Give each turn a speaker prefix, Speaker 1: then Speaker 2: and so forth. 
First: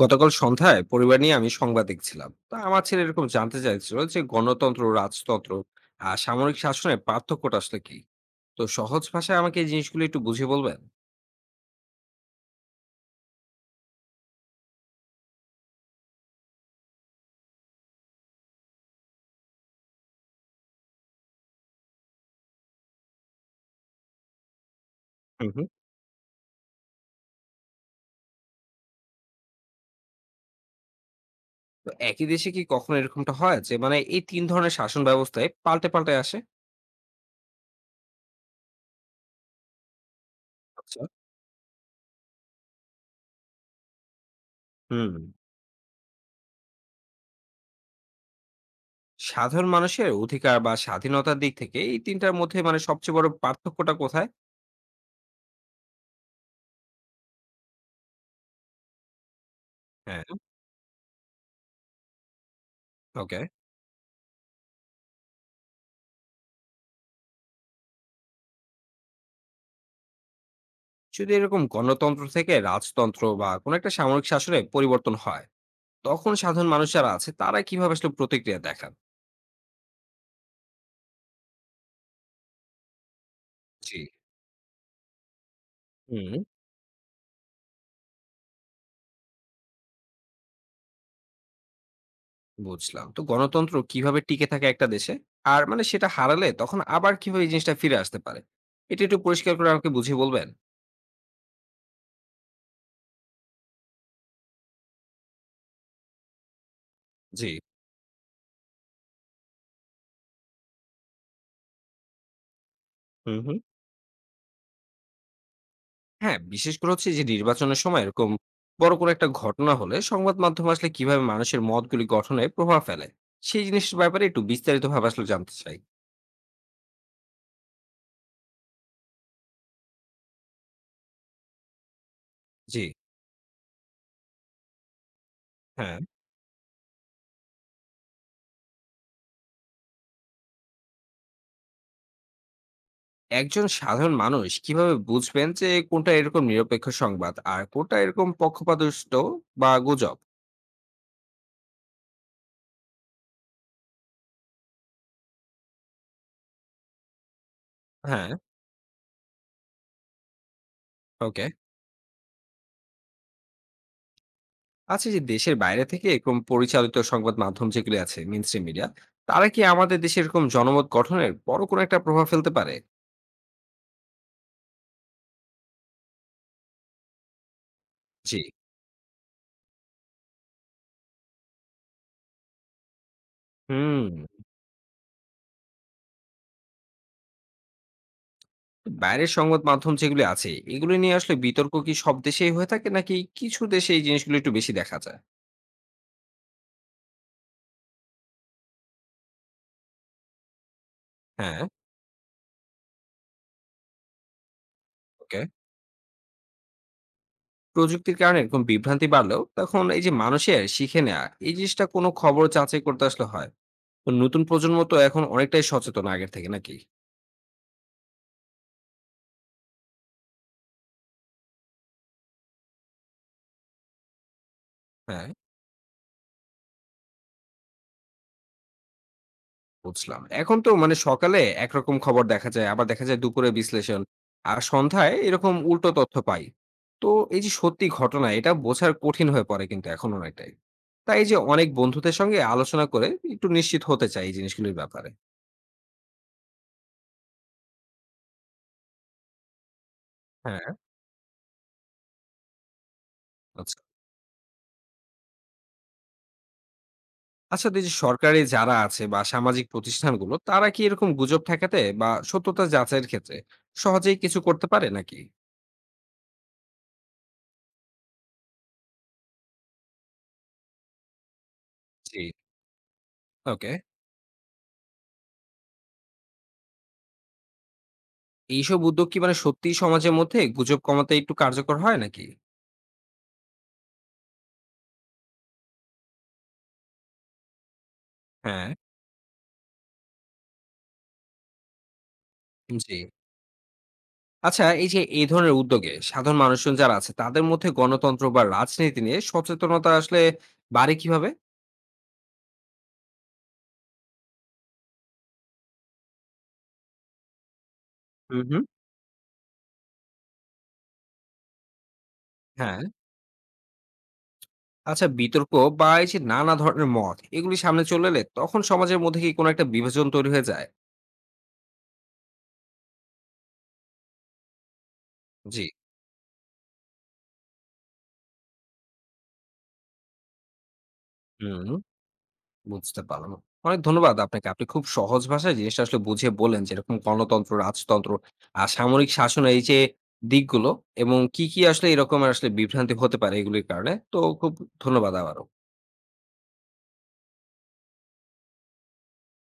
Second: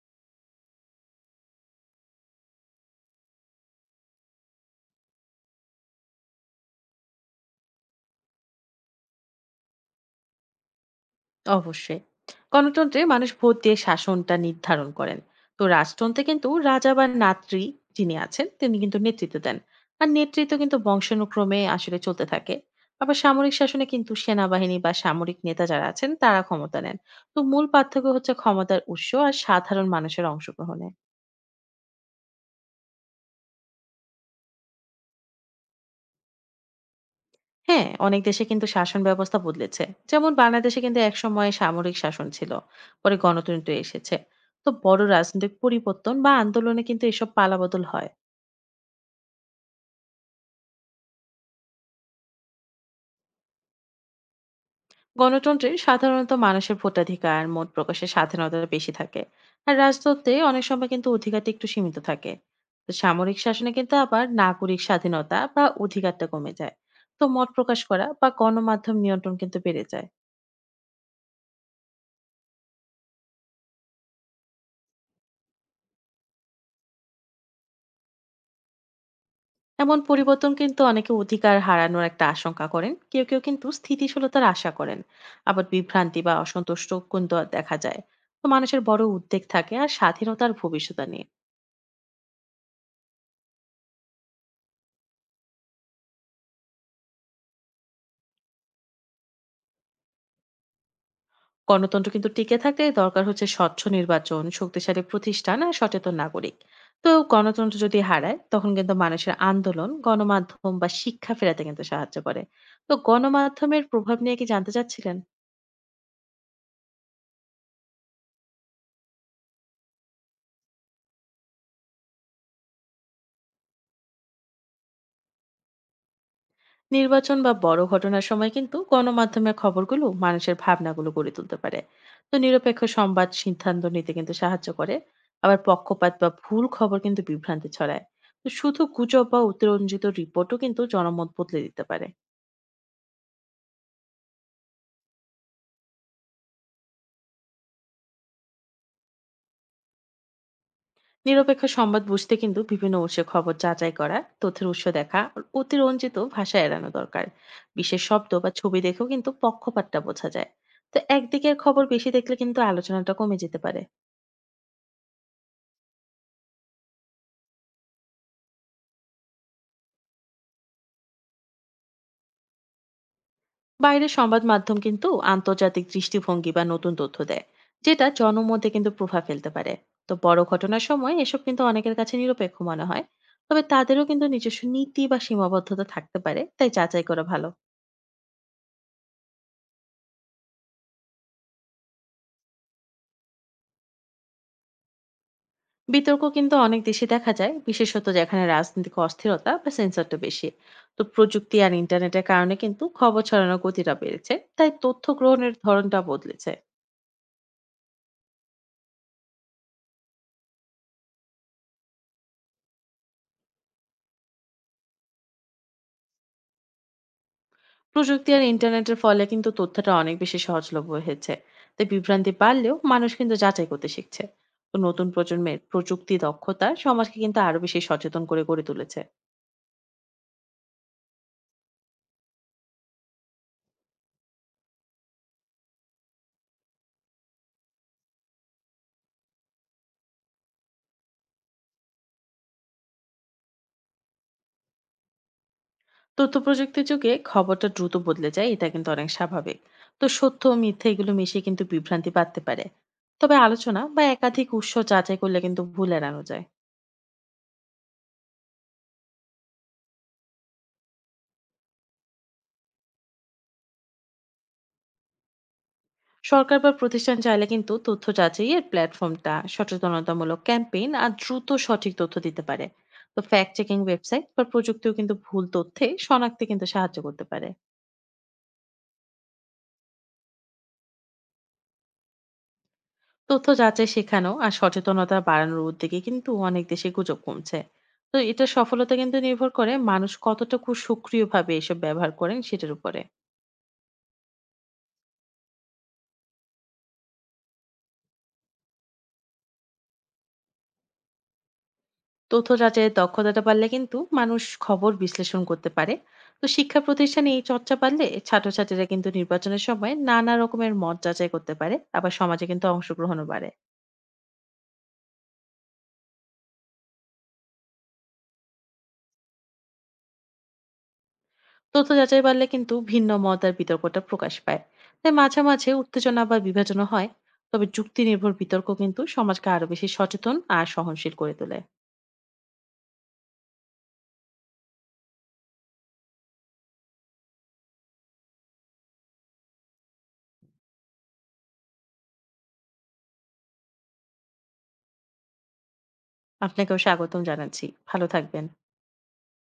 Speaker 1: গতকাল সন্ধ্যায় পরিবার নিয়ে আমি সংবাদ দেখছিলাম, তা আমার ছেলে এরকম জানতে চাইছিল যে গণতন্ত্র, রাজতন্ত্র আর সামরিক শাসনের পার্থক্যটা আসলে কি। তো সহজ ভাষায় আমাকে এই জিনিসগুলো একটু বুঝিয়ে বলবেন?
Speaker 2: অবশ্যই। গণতন্ত্রে মানুষ ভোট দিয়ে শাসনটা নির্ধারণ করেন। তো রাজতন্ত্রে কিন্তু রাজা বা নাতৃ যিনি আছেন তিনি কিন্তু নেতৃত্ব দেন। আর নেতৃত্ব কিন্তু বংশানুক্রমে আসলে চলতে থাকে। আবার সামরিক শাসনে কিন্তু সেনাবাহিনী বা সামরিক
Speaker 1: হুম,
Speaker 2: নেতা
Speaker 1: হুম।
Speaker 2: যারা আছেন তারা ক্ষমতা নেন। তো মূল পার্থক্য হচ্ছে ক্ষমতার উৎস আর সাধারণ মানুষের অংশগ্রহণে।
Speaker 1: তো একই দেশে কি কখনো এরকমটা হয় যে এই তিন ধরনের শাসন ব্যবস্থায় পাল্টে পাল্টে আসে?
Speaker 2: হ্যাঁ, অনেক দেশে কিন্তু শাসন ব্যবস্থা বদলেছে, যেমন বাংলাদেশে কিন্তু
Speaker 1: আচ্ছা।
Speaker 2: একসময় সামরিক শাসন ছিল, পরে গণতন্ত্র এসেছে। তো বড়
Speaker 1: হুম।
Speaker 2: রাজনৈতিক পরিবর্তন বা আন্দোলনে কিন্তু এসব পালাবদল হয়।
Speaker 1: সাধারণ মানুষের অধিকার বা স্বাধীনতার দিক থেকে এই তিনটার মধ্যে সবচেয়ে বড় পার্থক্যটা কোথায়?
Speaker 2: গণতন্ত্রে সাধারণত মানুষের ভোটাধিকার, মত প্রকাশের স্বাধীনতা বেশি থাকে। আর
Speaker 1: হ্যাঁ।
Speaker 2: রাজতন্ত্রে অনেক সময় কিন্তু অধিকারটা একটু সীমিত থাকে। তো সামরিক
Speaker 1: ওকে।
Speaker 2: শাসনে কিন্তু আবার নাগরিক স্বাধীনতা বা অধিকারটা কমে যায়। তো মত প্রকাশ করা বা গণমাধ্যম নিয়ন্ত্রণ কিন্তু বেড়ে যায়।
Speaker 1: যদি এরকম গণতন্ত্র থেকে রাজতন্ত্র বা কোনো একটা সামরিক শাসনে পরিবর্তন হয়, তখন সাধারণ মানুষ যারা আছে তারা কিভাবে আসলে প্রতিক্রিয়া দেখান?
Speaker 2: এমন পরিবর্তন কিন্তু অনেকে অধিকার হারানোর একটা আশঙ্কা করেন, কেউ কেউ কিন্তু
Speaker 1: জি।
Speaker 2: স্থিতিশীলতার আশা করেন। আবার বিভ্রান্তি
Speaker 1: হুম।
Speaker 2: বা অসন্তুষ্ট কিন্তু দেখা যায়। তো মানুষের বড় উদ্বেগ থাকে আর স্বাধীনতার ভবিষ্যৎ নিয়ে।
Speaker 1: বুঝলাম। তো গণতন্ত্র কিভাবে টিকে থাকে একটা দেশে? আর সেটা হারালে তখন আবার কিভাবে এই জিনিসটা ফিরে আসতে পারে? এটা একটু পরিষ্কার করে আমাকে বুঝিয়ে বলবেন?
Speaker 2: গণতন্ত্র কিন্তু টিকে থাকতে দরকার হচ্ছে স্বচ্ছ নির্বাচন, শক্তিশালী প্রতিষ্ঠান আর সচেতন নাগরিক। তো
Speaker 1: জি।
Speaker 2: গণতন্ত্র যদি হারায়, তখন কিন্তু মানুষের আন্দোলন, গণমাধ্যম বা শিক্ষা ফেরাতে কিন্তু সাহায্য করে। তো
Speaker 1: হুম, হুম।
Speaker 2: গণমাধ্যমের প্রভাব নিয়ে কি জানতে চাচ্ছিলেন?
Speaker 1: হ্যাঁ, বিশেষ করে হচ্ছে যে নির্বাচনের সময় এরকম বড় কোনো একটা ঘটনা হলে সংবাদ মাধ্যম আসলে কিভাবে মানুষের মতগুলি গঠনে প্রভাব ফেলে? সেই জিনিসটার ব্যাপারে একটু বিস্তারিতভাবে আসলে জানতে চাই।
Speaker 2: নির্বাচন বা বড় ঘটনার সময় কিন্তু গণমাধ্যমের খবরগুলো মানুষের ভাবনাগুলো গড়ে তুলতে পারে। তো নিরপেক্ষ
Speaker 1: জি,
Speaker 2: সংবাদ সিদ্ধান্ত নিতে কিন্তু সাহায্য করে। আবার
Speaker 1: হ্যাঁ।
Speaker 2: পক্ষপাত বা ভুল খবর কিন্তু বিভ্রান্তি ছড়ায়। তো শুধু গুজব বা উত্তরঞ্জিত রিপোর্টও কিন্তু জনমত বদলে দিতে পারে।
Speaker 1: একজন সাধারণ মানুষ কিভাবে বুঝবেন যে কোনটা এরকম নিরপেক্ষ সংবাদ আর কোনটা এরকম পক্ষপাতদুষ্ট বা গুজব?
Speaker 2: নিরপেক্ষ সংবাদ বুঝতে কিন্তু বিভিন্ন উৎসের খবর যাচাই করা, তথ্যের উৎস দেখা আর অতিরঞ্জিত ভাষা এড়ানো দরকার। বিশেষ শব্দ
Speaker 1: হ্যাঁ।
Speaker 2: বা ছবি দেখেও কিন্তু পক্ষপাতটা বোঝা যায়। তো
Speaker 1: ওকে।
Speaker 2: একদিকের খবর বেশি দেখলে কিন্তু আলোচনাটা কমে যেতে পারে।
Speaker 1: আচ্ছা, এই যে দেশের বাইরে থেকে এরকম পরিচালিত সংবাদ মাধ্যম যেগুলি আছে, মেইন মিডিয়া, তারা কি আমাদের দেশে এরকম জনমত গঠনের বড় কোনো একটা প্রভাব ফেলতে পারে?
Speaker 2: বাইরের সংবাদ মাধ্যম কিন্তু আন্তর্জাতিক দৃষ্টিভঙ্গি বা নতুন তথ্য দেয়, যেটা
Speaker 1: জি।
Speaker 2: জনমতে কিন্তু প্রভাব ফেলতে পারে। তো বড় ঘটনার সময় এসব কিন্তু অনেকের কাছে নিরপেক্ষ মনে হয়। তবে তাদেরও
Speaker 1: হুম।
Speaker 2: কিন্তু নিজস্ব নীতি বা সীমাবদ্ধতা থাকতে পারে, তাই যাচাই করা ভালো।
Speaker 1: বাইরের সংবাদ মাধ্যম যেগুলি আছে, এগুলো নিয়ে আসলে বিতর্ক কি সব দেশেই হয়ে থাকে, নাকি কিছু দেশে এই জিনিসগুলো একটু বেশি দেখা যায়?
Speaker 2: বিতর্ক কিন্তু অনেক দেশে দেখা যায়, বিশেষত যেখানে রাজনৈতিক অস্থিরতা বা সেন্সরটা বেশি। তো প্রযুক্তি
Speaker 1: হ্যাঁ।
Speaker 2: আর ইন্টারনেটের কারণে কিন্তু খবর ছড়ানোর গতিটা বেড়েছে, তাই তথ্য
Speaker 1: ওকে।
Speaker 2: গ্রহণের ধরনটা বদলেছে।
Speaker 1: প্রযুক্তির কারণে এরকম বিভ্রান্তি বাড়লেও তখন এই যে মানুষের শিখে নেওয়া এই জিনিসটা, কোনো খবর যাচাই করতে আসলে হয়। তো নতুন প্রজন্ম তো এখন অনেকটাই সচেতন আগের থেকে, নাকি?
Speaker 2: প্রযুক্তি আর ইন্টারনেটের ফলে কিন্তু তথ্যটা অনেক বেশি সহজলভ্য হয়েছে। তাই বিভ্রান্তি বাড়লেও মানুষ কিন্তু যাচাই করতে শিখছে। তো নতুন
Speaker 1: হ্যাঁ।
Speaker 2: প্রজন্মের প্রযুক্তি দক্ষতা সমাজকে কিন্তু আরো বেশি সচেতন করে গড়ে তুলেছে।
Speaker 1: বুঝলাম। এখন তো সকালে একরকম খবর দেখা যায়, আবার দেখা যায় দুপুরে বিশ্লেষণ, আর সন্ধ্যায় এরকম উল্টো তথ্য পাই। তো এই যে সত্যি ঘটনা, এটা বোঝার কঠিন হয়ে পড়ে কিন্তু এখন অনেকটাই। তাই এই যে অনেক বন্ধুদের সঙ্গে আলোচনা করে একটু নিশ্চিত হতে চাই এই জিনিসগুলির ব্যাপারে।
Speaker 2: তথ্য প্রযুক্তির যুগে খবরটা দ্রুত বদলে যায়, এটা কিন্তু অনেক স্বাভাবিক। তো সত্য ও
Speaker 1: হ্যাঁ।
Speaker 2: মিথ্যা এগুলো মিশিয়ে কিন্তু বিভ্রান্তি বাড়তে পারে। তবে
Speaker 1: আচ্ছা।
Speaker 2: আলোচনা বা একাধিক উৎস যাচাই করলে কিন্তু ভুল এড়ানো যায়।
Speaker 1: আচ্ছা, তো এই যে সরকারি যারা আছে বা সামাজিক প্রতিষ্ঠানগুলো, তারা কি এরকম গুজব ঠেকাতে বা সত্যতা যাচাইয়ের ক্ষেত্রে সহজেই কিছু করতে পারে নাকি?
Speaker 2: সরকার বা প্রতিষ্ঠান চাইলে কিন্তু তথ্য যাচাইয়ের প্ল্যাটফর্মটা, সচেতনতামূলক ক্যাম্পেইন আর দ্রুত সঠিক তথ্য
Speaker 1: জি।
Speaker 2: দিতে পারে। তো ফ্যাক্ট
Speaker 1: ওকে।
Speaker 2: চেকিং ওয়েবসাইট বা প্রযুক্তিও কিন্তু ভুল তথ্যে শনাক্তে কিন্তু সাহায্য করতে পারে।
Speaker 1: এইসব উদ্যোগ কি সত্যি সমাজের মধ্যে গুজব কমাতে একটু কার্যকর হয় নাকি?
Speaker 2: তথ্য যাচাই শেখানো আর সচেতনতা বাড়ানোর উদ্যোগে কিন্তু অনেক দেশে গুজব কমছে। তো এটা
Speaker 1: হ্যাঁ।
Speaker 2: সফলতা কিন্তু নির্ভর করে মানুষ কতটুকু সক্রিয়ভাবে এসব ব্যবহার করেন সেটার
Speaker 1: জি।
Speaker 2: উপরে।
Speaker 1: আচ্ছা, এই যে এই ধরনের উদ্যোগে সাধারণ মানুষজন যারা আছে তাদের মধ্যে গণতন্ত্র বা রাজনীতি নিয়ে সচেতনতা আসলে বাড়ে কিভাবে?
Speaker 2: তথ্য যাচাইয়ের দক্ষতাটা বাড়লে কিন্তু মানুষ খবর বিশ্লেষণ করতে পারে। তো শিক্ষা প্রতিষ্ঠানে এই চর্চা বাড়লে
Speaker 1: হুম, হুম।
Speaker 2: ছাত্রছাত্রীরা কিন্তু নির্বাচনের সময় নানা রকমের মত যাচাই করতে পারে, আবার সমাজে কিন্তু
Speaker 1: হ্যাঁ।
Speaker 2: অংশগ্রহণও বাড়ে।
Speaker 1: আচ্ছা, বিতর্ক বা এই যে নানা ধরনের মত, এগুলি সামনে চলে এলে তখন সমাজের মধ্যে কি কোনো একটা বিভাজন তৈরি হয়ে যায়?
Speaker 2: তথ্য যাচাই বাড়লে কিন্তু ভিন্ন মত আর বিতর্কটা প্রকাশ পায়। তাই মাঝে
Speaker 1: জি।
Speaker 2: মাঝে উত্তেজনা বা বিভাজনও হয়। তবে যুক্তি নির্ভর বিতর্ক কিন্তু সমাজকে আরো বেশি সচেতন আর সহনশীল করে তোলে।
Speaker 1: হুম। বুঝতে পারলাম। অনেক ধন্যবাদ আপনাকে। আপনি খুব সহজ ভাষায় জিনিসটা আসলে বুঝিয়ে বললেন যে এরকম গণতন্ত্র, রাজতন্ত্র আর সামরিক শাসনের এই যে দিকগুলো এবং কি, কি আসলে এরকম আসলে বিভ্রান্তি হতে পারে এগুলির কারণে। তো খুব ধন্যবাদ আবারও।
Speaker 2: আপনাকেও স্বাগতম জানাচ্ছি। ভালো থাকবেন।